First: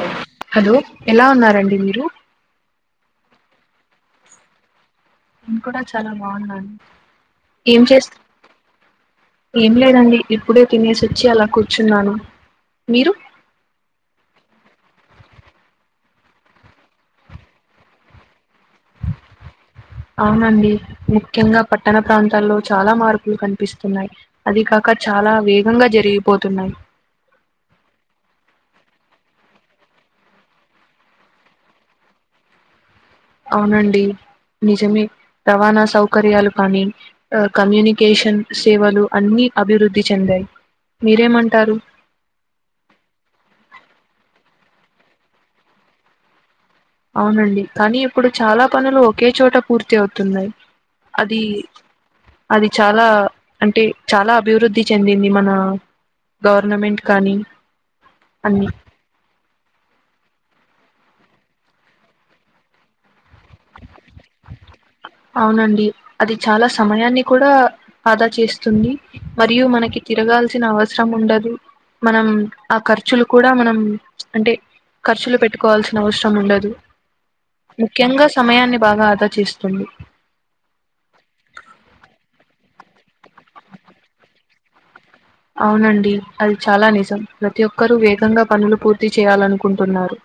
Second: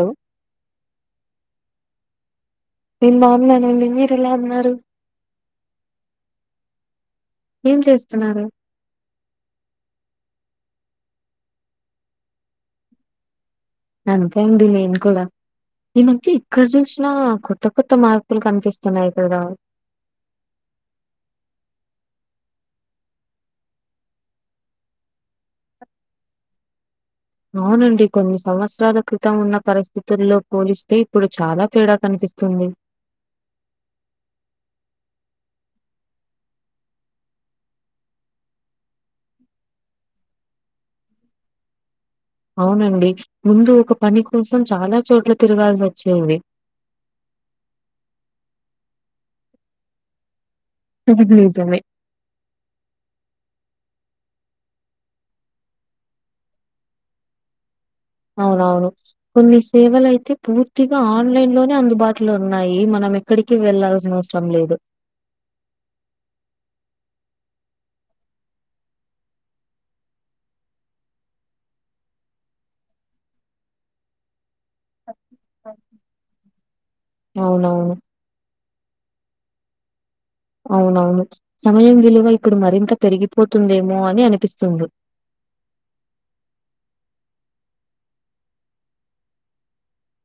ఓ hello ఎలా ఉన్నారండి మీరు నేను బావున్నానండి మీరు ఎలా ఉన్నారు నేను కూడా చాలా బావున్నాను ఏం చేస్త్ ఏం లేదండి ఇప్పుడే తినేసొచ్చి అలా కూర్చున్నాను మీరు అంతే అండి నేను కూడా ఈ మధ్య ఇక్కడ చూసినా కొత్త కొత్త మార్పులు కనిపిస్తున్నాయి కదా అవునండి ముఖ్యంగా పట్టణ ప్రాంతాల్లో చాలా మార్పులు కన్పిస్తున్నాయి అదీ కాక చాలా వేగంగా జరిగిపోతున్నాయి అవునండి కొన్ని సంవత్సరాల క్రితం ఉన్న పరిస్థితుల్లో పోలిస్తే ఇప్పుడు చాలా తేడా కనిపిస్తుంది అవునండి నిజమే రవాణా సౌకర్యాలు కానీ ఆ కమ్యూనికేషన్ సేవలు అన్నీ అభివృద్ధి చెందాయి మీరేం అంటారు అవునండి ముందు ఒక పని కోసం చాలా చోట్ల తిరగాల్సి వచ్చేది అవునండి కానీ ఇప్పుడు చాలా పనులు ఒకే చోట పూర్తి అవుతున్నాయి అది నిజమే. అది చాలా అంటే చాలా అభివృద్ధి చెందింది మన గవర్నమెంట్ కానీ అన్ని అవునవును కొన్ని సేవలు అయితే పూర్తిగా ఆన్లైన్ లోనే అందుబాటులో ఉన్నాయి మనం ఎక్ క్కడికి వెళ్లాల్సిన అవసరం లేదు అవునండి అది చాలా సమయాన్ని కూడా ఆదా చేస్తుంది మరియు మనకి తిరగాల్సిన అవసరం ఉండదు మనం ఆ ఖర్చులు కూడా మనం అంటే ఖర్చులు పెట్ ట్టుకోవాల్సిన అవసరం ఉండదు అవునవును. ముఖ్యంగా సమయాన్ని బాగా ఆదా చేస్తుంది అవునవును సమయం విలువ ఇప్పుడు మరింత పెరిగిపోతుందేమో అని అనిపిస్తుంది. అవునండి అది చాలా నిజం ప్రతి ఒక్కరు వేగంగా పనులు పూర్తి చేయాలనుకుంటున్నారు.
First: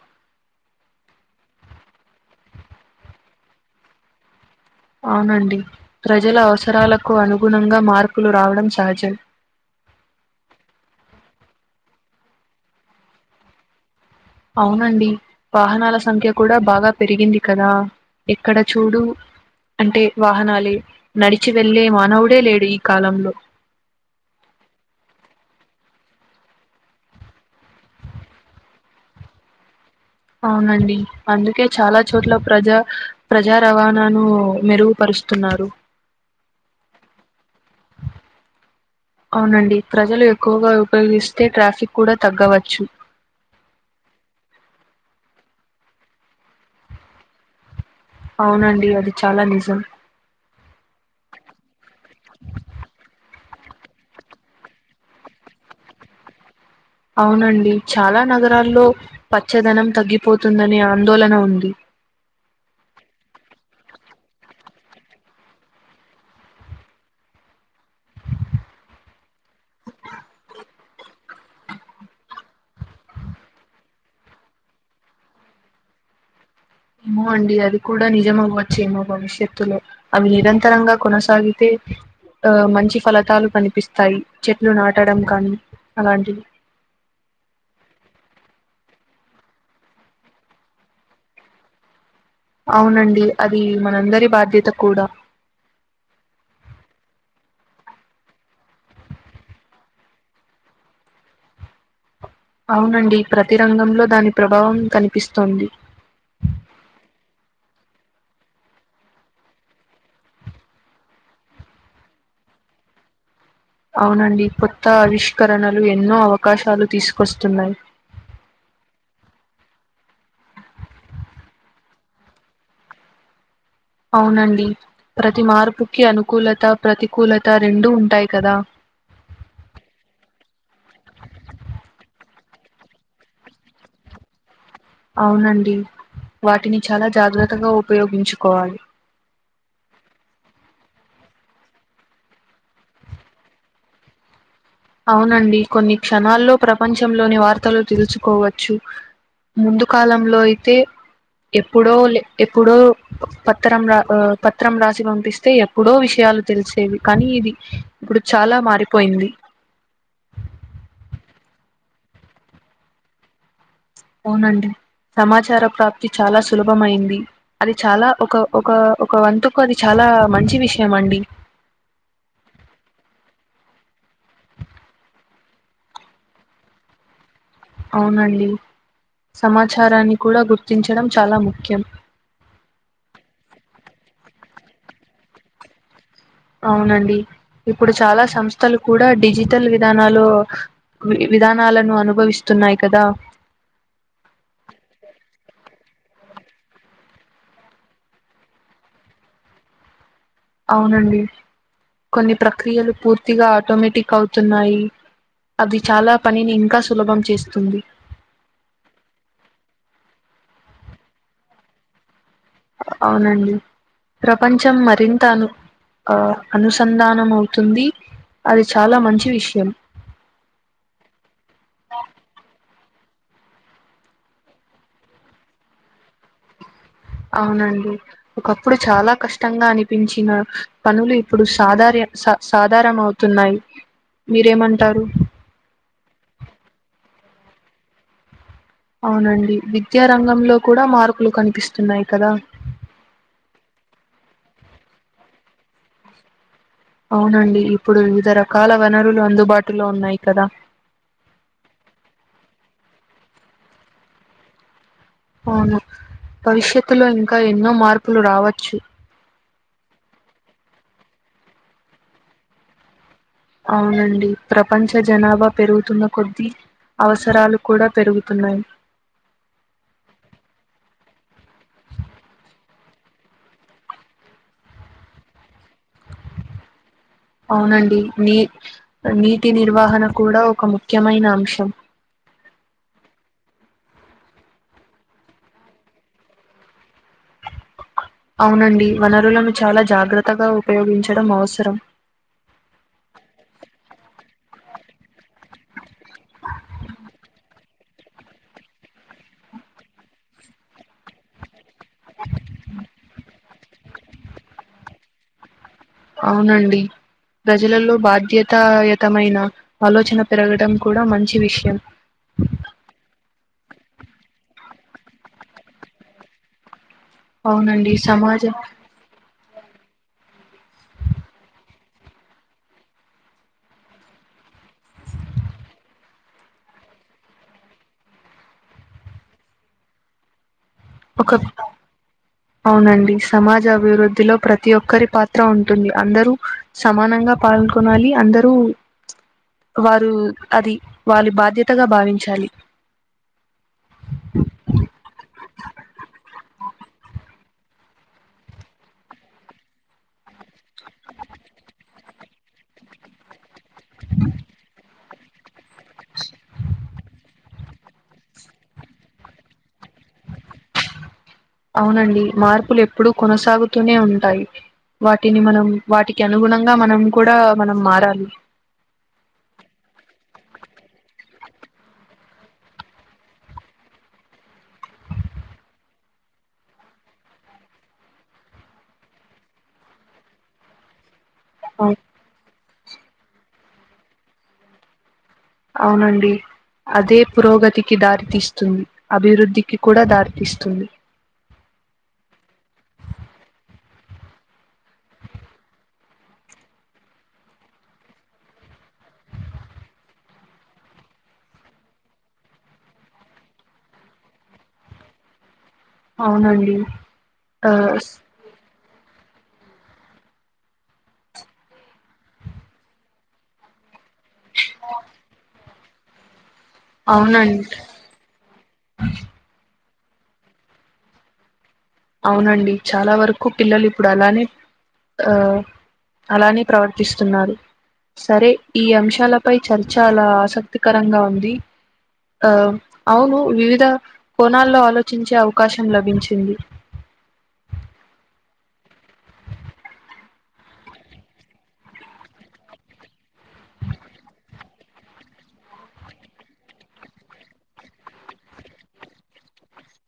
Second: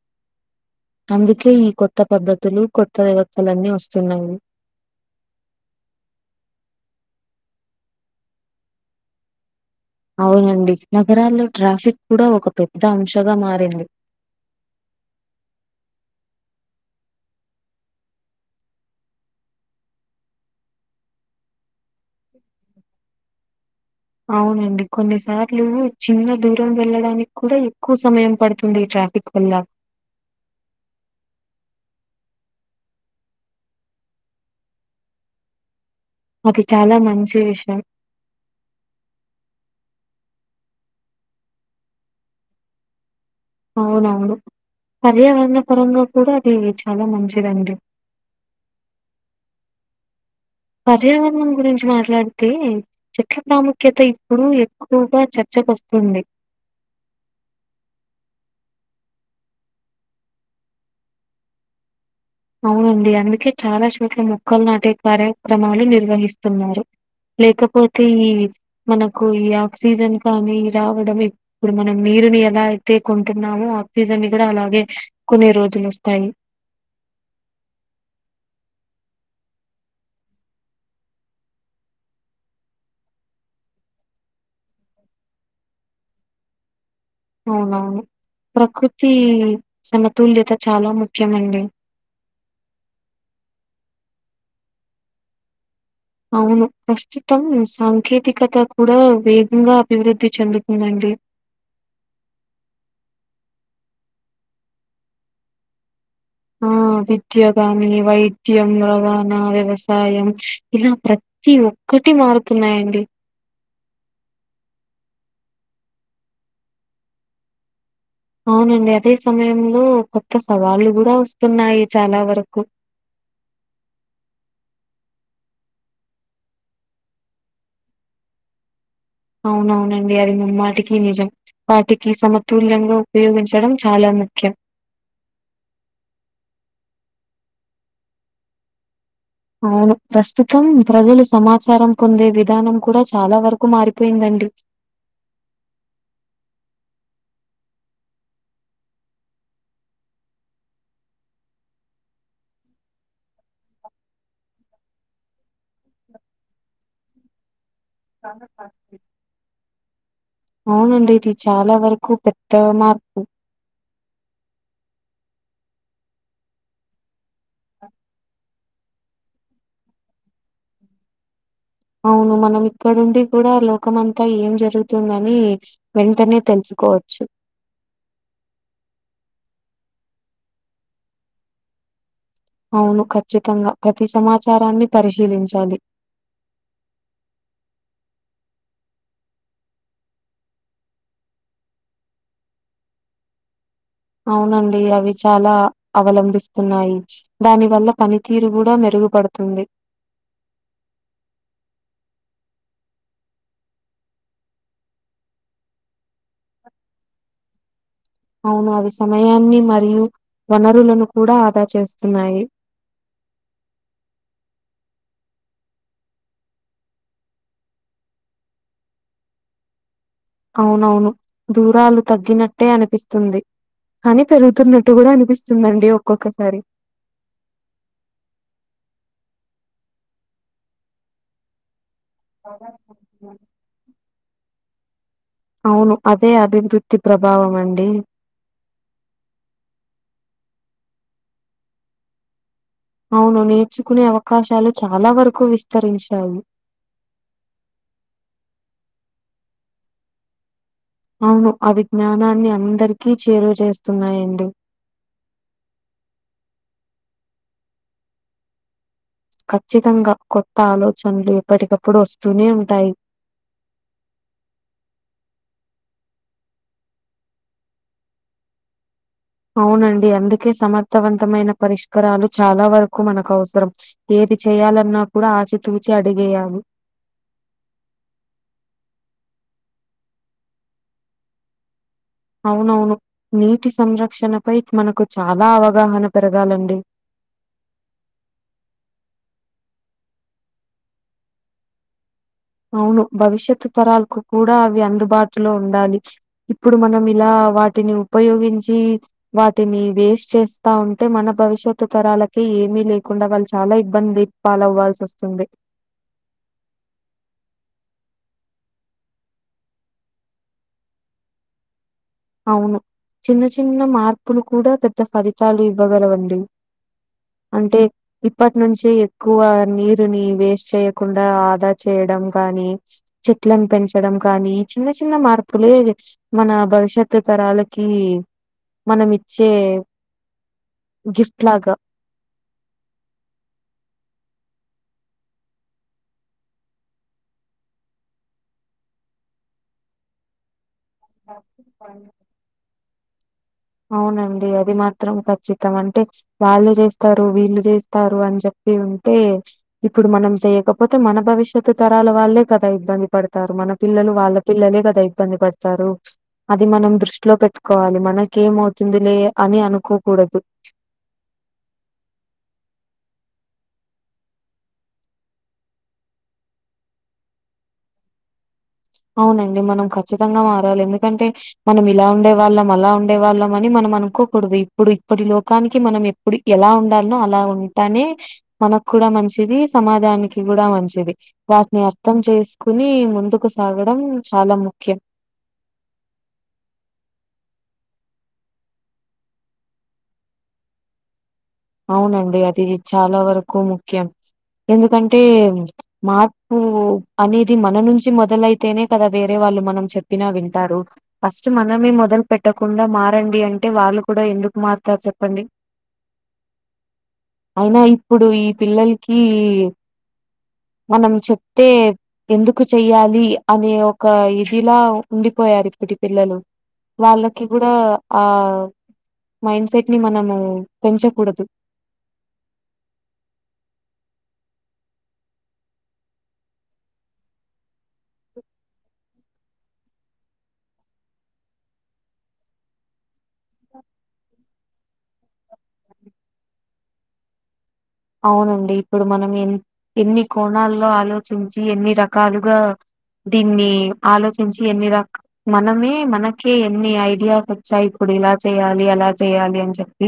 అందుకే ఈ కొత్త పద్ధతులు కొత్త వ్యవచ్చలన్నీ వస్తున్నాయి అవునండి ప్రజల అవసరాలకు అనుగుణంగా మార్పులు రావడం సహజం. అవునండి నగరాల్లో ట్రాఫిక్ కూడా ఒక పెద్ద అంశగా మారింది అవునండి వాహనాల సంఖ్య కూడా బాగా పెరిగింది కదా ఎక్కడ చూడు అంటే వాహనాలే నడిచి వెళ్లే మానవుడే లేడు ఈ కాలంలో అవునండి కొన్నిసార్లు చిన్న దూరం వెళ్ళడానికి కూడా ఎక్కువ సమయం పడుతుంది ఈ ట్రాఫిక్ వల్ల అవునండి అందుకే చాలా చోట్ల ప్రజా ప్రజా రవాణాను మెరుగుపరుస్తున్నారు. అది చాలా మంచి విషయం అవునండి ప్రజలు ఎక్కువగా ఉపయోగిస్తే ట్రాఫిక్ కూడా తగ్గవచ్చు అవునవును పర్యావరణ పరంగా కూడా అది చాలా మంచిదండి అవునండి అది చాలా నిజం పర్యావరణం గురించి మాట్లాడితే చెట్ల ప్రాముఖ్యత ఇప్పుడు ఎక్కువగా చర్చకు ఒస్తుంది అవునండి చాలా నగరాల్లో పచ్చదనం తగ్గిపోతుందనే ఆందోళన ఉంది అవునండి అందుకే చాలా చోట్ల మొక్కలు నాటే కార్యక్రమాలు నిర్వహిస్తున్నారు. లేకపోతే ఈ మనకు ఈ ఆక్సిజన్ కానీ రావడం ఇ ఇప్పుడు మనం నీరుని ఎలా అయితే కొంటున్నామో ఆక్సీజన్ ని కూడా అలాగే కొనే రోజులు ఒస్తాయి. ఏమో అండి అది కూడా నిజమవ్వచ్చేమో భవిష్యత్తులో అవి నిరంతరంగా కొనసాగితే ఆ మంచి ఫలతాలు కనిపిస్తాయి చెట్లు నాటడం కానీ అలాంటివి అవునవును ప్రకృతీ సమతుల్యత చాలా ముఖ్యమండి అవునండి అది మనందరి బాధ్యత కూడా అవును ప్రస్తుతం సాంకేతికత కూడా వేగంగా అభివృద్ధి చెందుతుందండి అవునండి ప్రతి రంగంలో దాని ప్రభావం కనిపిస్తోంది. ఆ విద్య కాని వైద్యం [unintelligible] వ్యవసాయం ఇలా ప్ర తి ఒక్కటి మారుతున్నాయండి అవునండి కొత్త ఆవిష్కరణలు ఎన్నో అవకాశాలు తీసుకొస్తున్నాయి అవునండి అదే సమయంలో కొత్త సవాళ్ళు గూడా వస్తున్నాయి చాలా వరకు అవునండి ప్రతి మార్పుకి అనుకూలత ప్రతికూలత రెండు ఉంటాయి కదా అవునవునండి అది ముమ్మాటికి నిజం వాటికి సమతుల్యంగా ఉపయోగించడం చాలా ముఖ్యం అవునండి వాటిని చాలా జాగ్రత్తగా ఉపయోగించుకోవాలి అవును ప్రస్తుతం ప్రజలు సమాచారం పొందే విధానం కూడా చాలా వరకు మారిపోయిందండి. అవునండి కొన్ని క్షణాల్లో ప్రపంచంలోని వార్తలు తెలుసుకోవచ్చు ముందు కాలంలో అయితే ఎప్పుడో లె ఎప్పుడో పత్రం రా ఆ పత్రం రాసి పంపిస్తే ఎప్పుడో విషయాలు తెలిసేవి కానీ ఇది ఇప్పుడు చాలా మారిపోయింది అవునండి ఇది చాలా వరకు పెద్ద మార్పు అవునండి సమాచార ప్రాప్తి చాలా సులభమయింది అది చాలా ఒక ఒక ఒక వంతుకు అది చాలా మంచి విషయం అండి అవును మనం ఇక్కడుండి కూడా లోకం అంతా ఏం జరుగుతుందనీ వెంటనే తెలుసుకోవచ్చు అవునండి సమాచారాన్ని కూడా గుర్తించడం చాలా ముఖ్యం అవును ఖచ్చితంగా ప్రతి సమాచారాన్ని పరిశీలించాలి అవునండి ఇప్పుడు చాలా సంస్థలు కూడా డిజిటల్ విధానాలు వి విధానాలను అనుభవిస్తున్నాయి కదా అవునండి అవి చాలా అవలంబిస్తున్నాయి దాని వల్ల పనితీరు గూడ మెరుగుపడుతుంది అవునండి కొన్ని ప్రక్రియలు పూర్తిగా ఆటోమేటిక్ అవుతున్నాయి అది చాలా పనిని ఇంకా సులభం చేస్తుంది అవును అవి సమయాన్ని మరియు వనరులను కూడా ఆదా చేస్తున్నాయి అవునండి ప్రపంచం మరింత అను ఆ అనుసంధానం అవుతుంది అది చాలా మంచి విషయం అవునవును దూరాలు తగ్గినట్టే అనిపిస్తుంది కాని పెరుగుతున్నట్టు గూడ అనిపిస్తుందండి ఒక్కొక్కసారి అవునండి ఒకప్పుడు చాలా కష్టంగా అనిపించిన పనులు ఇప్పుడు సాధారియ స సాధారం అవుతున్నాయి మీరేమంటారు అవును అదే అభివృద్ధి ప్రభావం అండి అవునండి విద్యారంగంలో కూడ మార్పులు కనిపిస్తున్నాయి కదా అవును నేర్చుకునే అవకాశాలు చాలా వరకు విస్తరించాయి అవునండి ఇప్పుడు వివిధ రకాల వనరులు అందుబాటులో ఉన్నాయి కదా అవును ఆ విజ్ఞానాన్ని అందరికి చేరువ చేస్తున్నాయండి అవును భవిష్యత్తులో ఇంకా ఎన్నో మార్పులు రావచ్చు ఖచ్చితంగా కొత్త ఆలోచనలు ఎప్పటికప్పుడు వస్తూనే ఉంటాయి అవునండి ప్రపంచ జనాభా పెరుగుతున్న కొద్ది అవసరాలు కూడా పెరుగుతున్నాయి అవునండి అందుకే సమర్థవంతమైన పరిష్కరాలు చాలా వరకు మనకు అవసరం ఏది చేయ్యాలన్నా కూడా ఆచితూచి అడుగేయాలి అవునండి నీ నీటి నిర్వహన కూడా ఒక ముఖ్యమైన అంశం అవునవును నీటి సంరక్షణ పై మనకు చాలా అవగాహన పెరగాలండి అవునండి వనరులను చాలా జాగ్రత్తగా ఉపయోగించడం అవసరం అవును భవిష్యత్తు తరాలకు కూడా అవి అందుబాటులో ఉండాలి ఇప్పుడు మనం ఇలా వా టిని ఉపయోగించి వాటిని వేస్ట్ చేస్తా ఉంటే మన భవిష్య త్తు తరాలకి ఏమీ లేకుండా వాళ్ళు చాలా ఇబ్బంది పాలు అవల్సివస్తుంది అవునండి ప్రజలలో బాధ్యతా యతమైన ఆలోచన పెరగడం కూడా మంచి విషయం అవును చిన్న చిన్న మార్పులు కూడా పెద్ద ఫలితాలు ఇవ్వగలవండి అంటే అవునండి ఇప్పటి సమాజం నుంచి ఎక్కువా నీరుని వేస్ట్ చేయకుండా ఆదా చేయడం కానీ చెట్లను పెంచడం కానీ ఈ చిన్న చిన్న మార్పులే మన భవిష్యత్ కొత్త తరాలకి మనం ఇచ్చే గిఫ్ట్ ఒక లాగా అవునండి సమాజ అభివృద్ధిలో ప్రతి ఒక్కరి పాత్ర ఉంటుంది అందరూ సమానంగా పాల్గొనాలి అందరూ వారు అది వాళ్ళీ బాధ్యతగా భావించాలి అవునండి అది మాత్రం ఖచ్చితమంటే వాళ్ళు చేస్తారు వీళ్ళు చేస్తారు అని చెప్పి ఉంటే ఇప్పుడు మనం చెయకపోతే మన భవిష్యత్ తరాల వాళ్ళే కదా ఇబ్బంది పడతారు మన పిల్లలు వాళ్ళ పిల్లలే కదా ఇబ్బంది పడుతారు అది మనం దృష్టిలో పెట్టుకోవాలి మన కేమవుతుందిలే అని అనుకోకూడదు అవునండి మార్పులు ఎప్పుడూ కొనసాగుతూనే ఉంటాయి వాటిని మనం వాటికి అనుగుణంగా మనం కూడా మనం మారాలి అవునండి మనం ఖచ్చితంగా మారాలి ఎందుకంటే మనం ఇలా ఉండే వాళ్ళం అలా ఉండే వాళ్ళం అని మనం అనుకోకూడదు ఇప్పుడు ఇప్పటి లోకానికి మనం ఎప్పుడు ఎలా ఉండానో అలా ఉంటానే మనకు కూడా మంచిది సమాజానికి కూడా మంచిది వాటిని అవు అర్థం చేసుకుని ముందుకు సాగడం చాలా ముఖ్యం అవునండి అదే పురోగతికి దారితీస్తుంది అభివృద్ధికి కూడా దారితీస్తుంది అవునండి అది చాలా వరకు ముఖ్యం ఎందుకంటే మార్పు అనేది మన నుంచి మొదలైతేనే కదా వేరే వాళ్ళు మనం చెప్పినా వింటారు ఫస్ట్ మనమే మొదలు పెట్టకుండా మారండి అంటే వాళ్ళు కూడా ఎందుకు మారుతారు చెప్పండి అవునండి ఆ అయినా ఇప్పుడు ఈ పిల్లలు కి మనం చెప్తే ఎందుకు చెయ్యాలి అనే ఒక ఇదిలా ఉండిపోయారు ఇప్పటి పిల్లలు వాళ్ళకి అవునండి కూడా ఆ మైండ్ సెట్ని మనము పెంచకూడదు అవునండి చాలా వరకు పిల్లలు ఇప్పుడు అలానే ఆ అలానే ప్రవర్తిస్తున్నారు సరే ఈ అంశాలపై చర్చ అలా ఆసక్తికరంగా ఉంది ఆ అవును వివిధ కోణాల్లో ఆలోచించే అవకాశం లభించింది అవునండి ఇప్పుడు మనం ఎ ఎన్ని కోణాల్లో ఆలోచించి ఎన్ని రకాలుగా దీన్ని ఆలోచించి ఎన్ని రక మనమే మనకే ఎన్ని ఐడియాస్ వచ్చాయి ఇప్పుడు ఇలా చేయాలి అలా చేయాలి అని చెప్పి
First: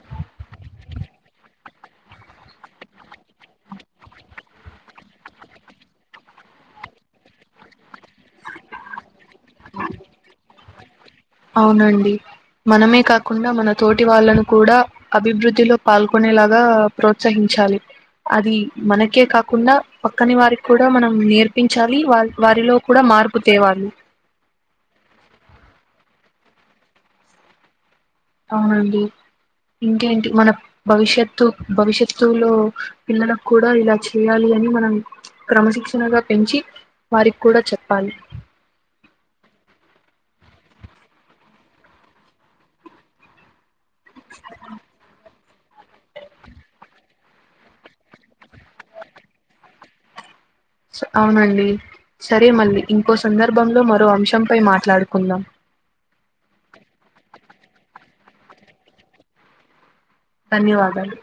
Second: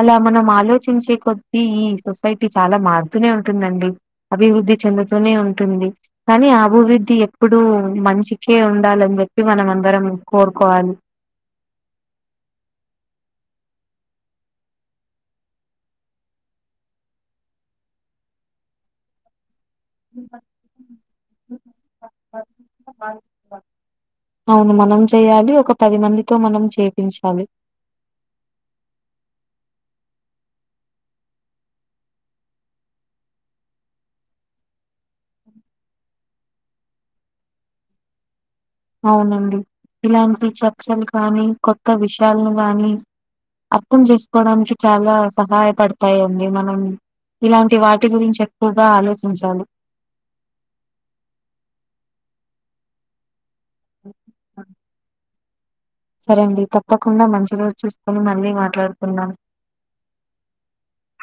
అలా మనం ఆలోచించే కొద్దీ ఈ సొసైటీ చాలా మారుతూనే ఉంటుందండి అభివృద్ధి చెందుతూనే ఉంటుంది కానీ అభివృద్ధి ఎప్పుడు మంచికే ఉండాలని చెప్పి మనం అందరం కోరుకోవాలి అవునండి మనమే కాకుండా మన తోటి వాళ్ళను కూడా అభివృద్ధిలో పాల్గొనేలాగా ప్రోత్సహించాలి అది మనకే కాకుండా పక్కని వారికి కూడా మనం నేర్పించాలి వా వారిలో కూడా మార్పు తేవాలి అవును మనం చేయాలి ఒక పది మందితో మనం చేపించాలి అవునండి ఇంకేంటి మన భవిష్యత్తు భవిష్యత్తులో పిల్లలక్కూడా ఇలా చేయాలి అని మనం క్రమశిక్షణగా పెంచి వారికి కూడా చెప్పాలి అవునండి ఇలాంటి చర్చలు కానీ కొత్త విషయాలను గానీ అర్థం చేసుకోవడానికి చాలా సహాయపడతాయండి మనం ఇలాంటి వాటి గురించి ఎక్కువగా ఆలోచించాలి అవునండి సరే మళ్ళీ ఇంకో సందర్భంలో మరో అంశంపై మాట్లాడుకుందాం సరే అండి తప్పకుండా మంచి రోజు చూసుకొని మళ్ళీ మాట్లాడుకుదం ధన్యవాదాలు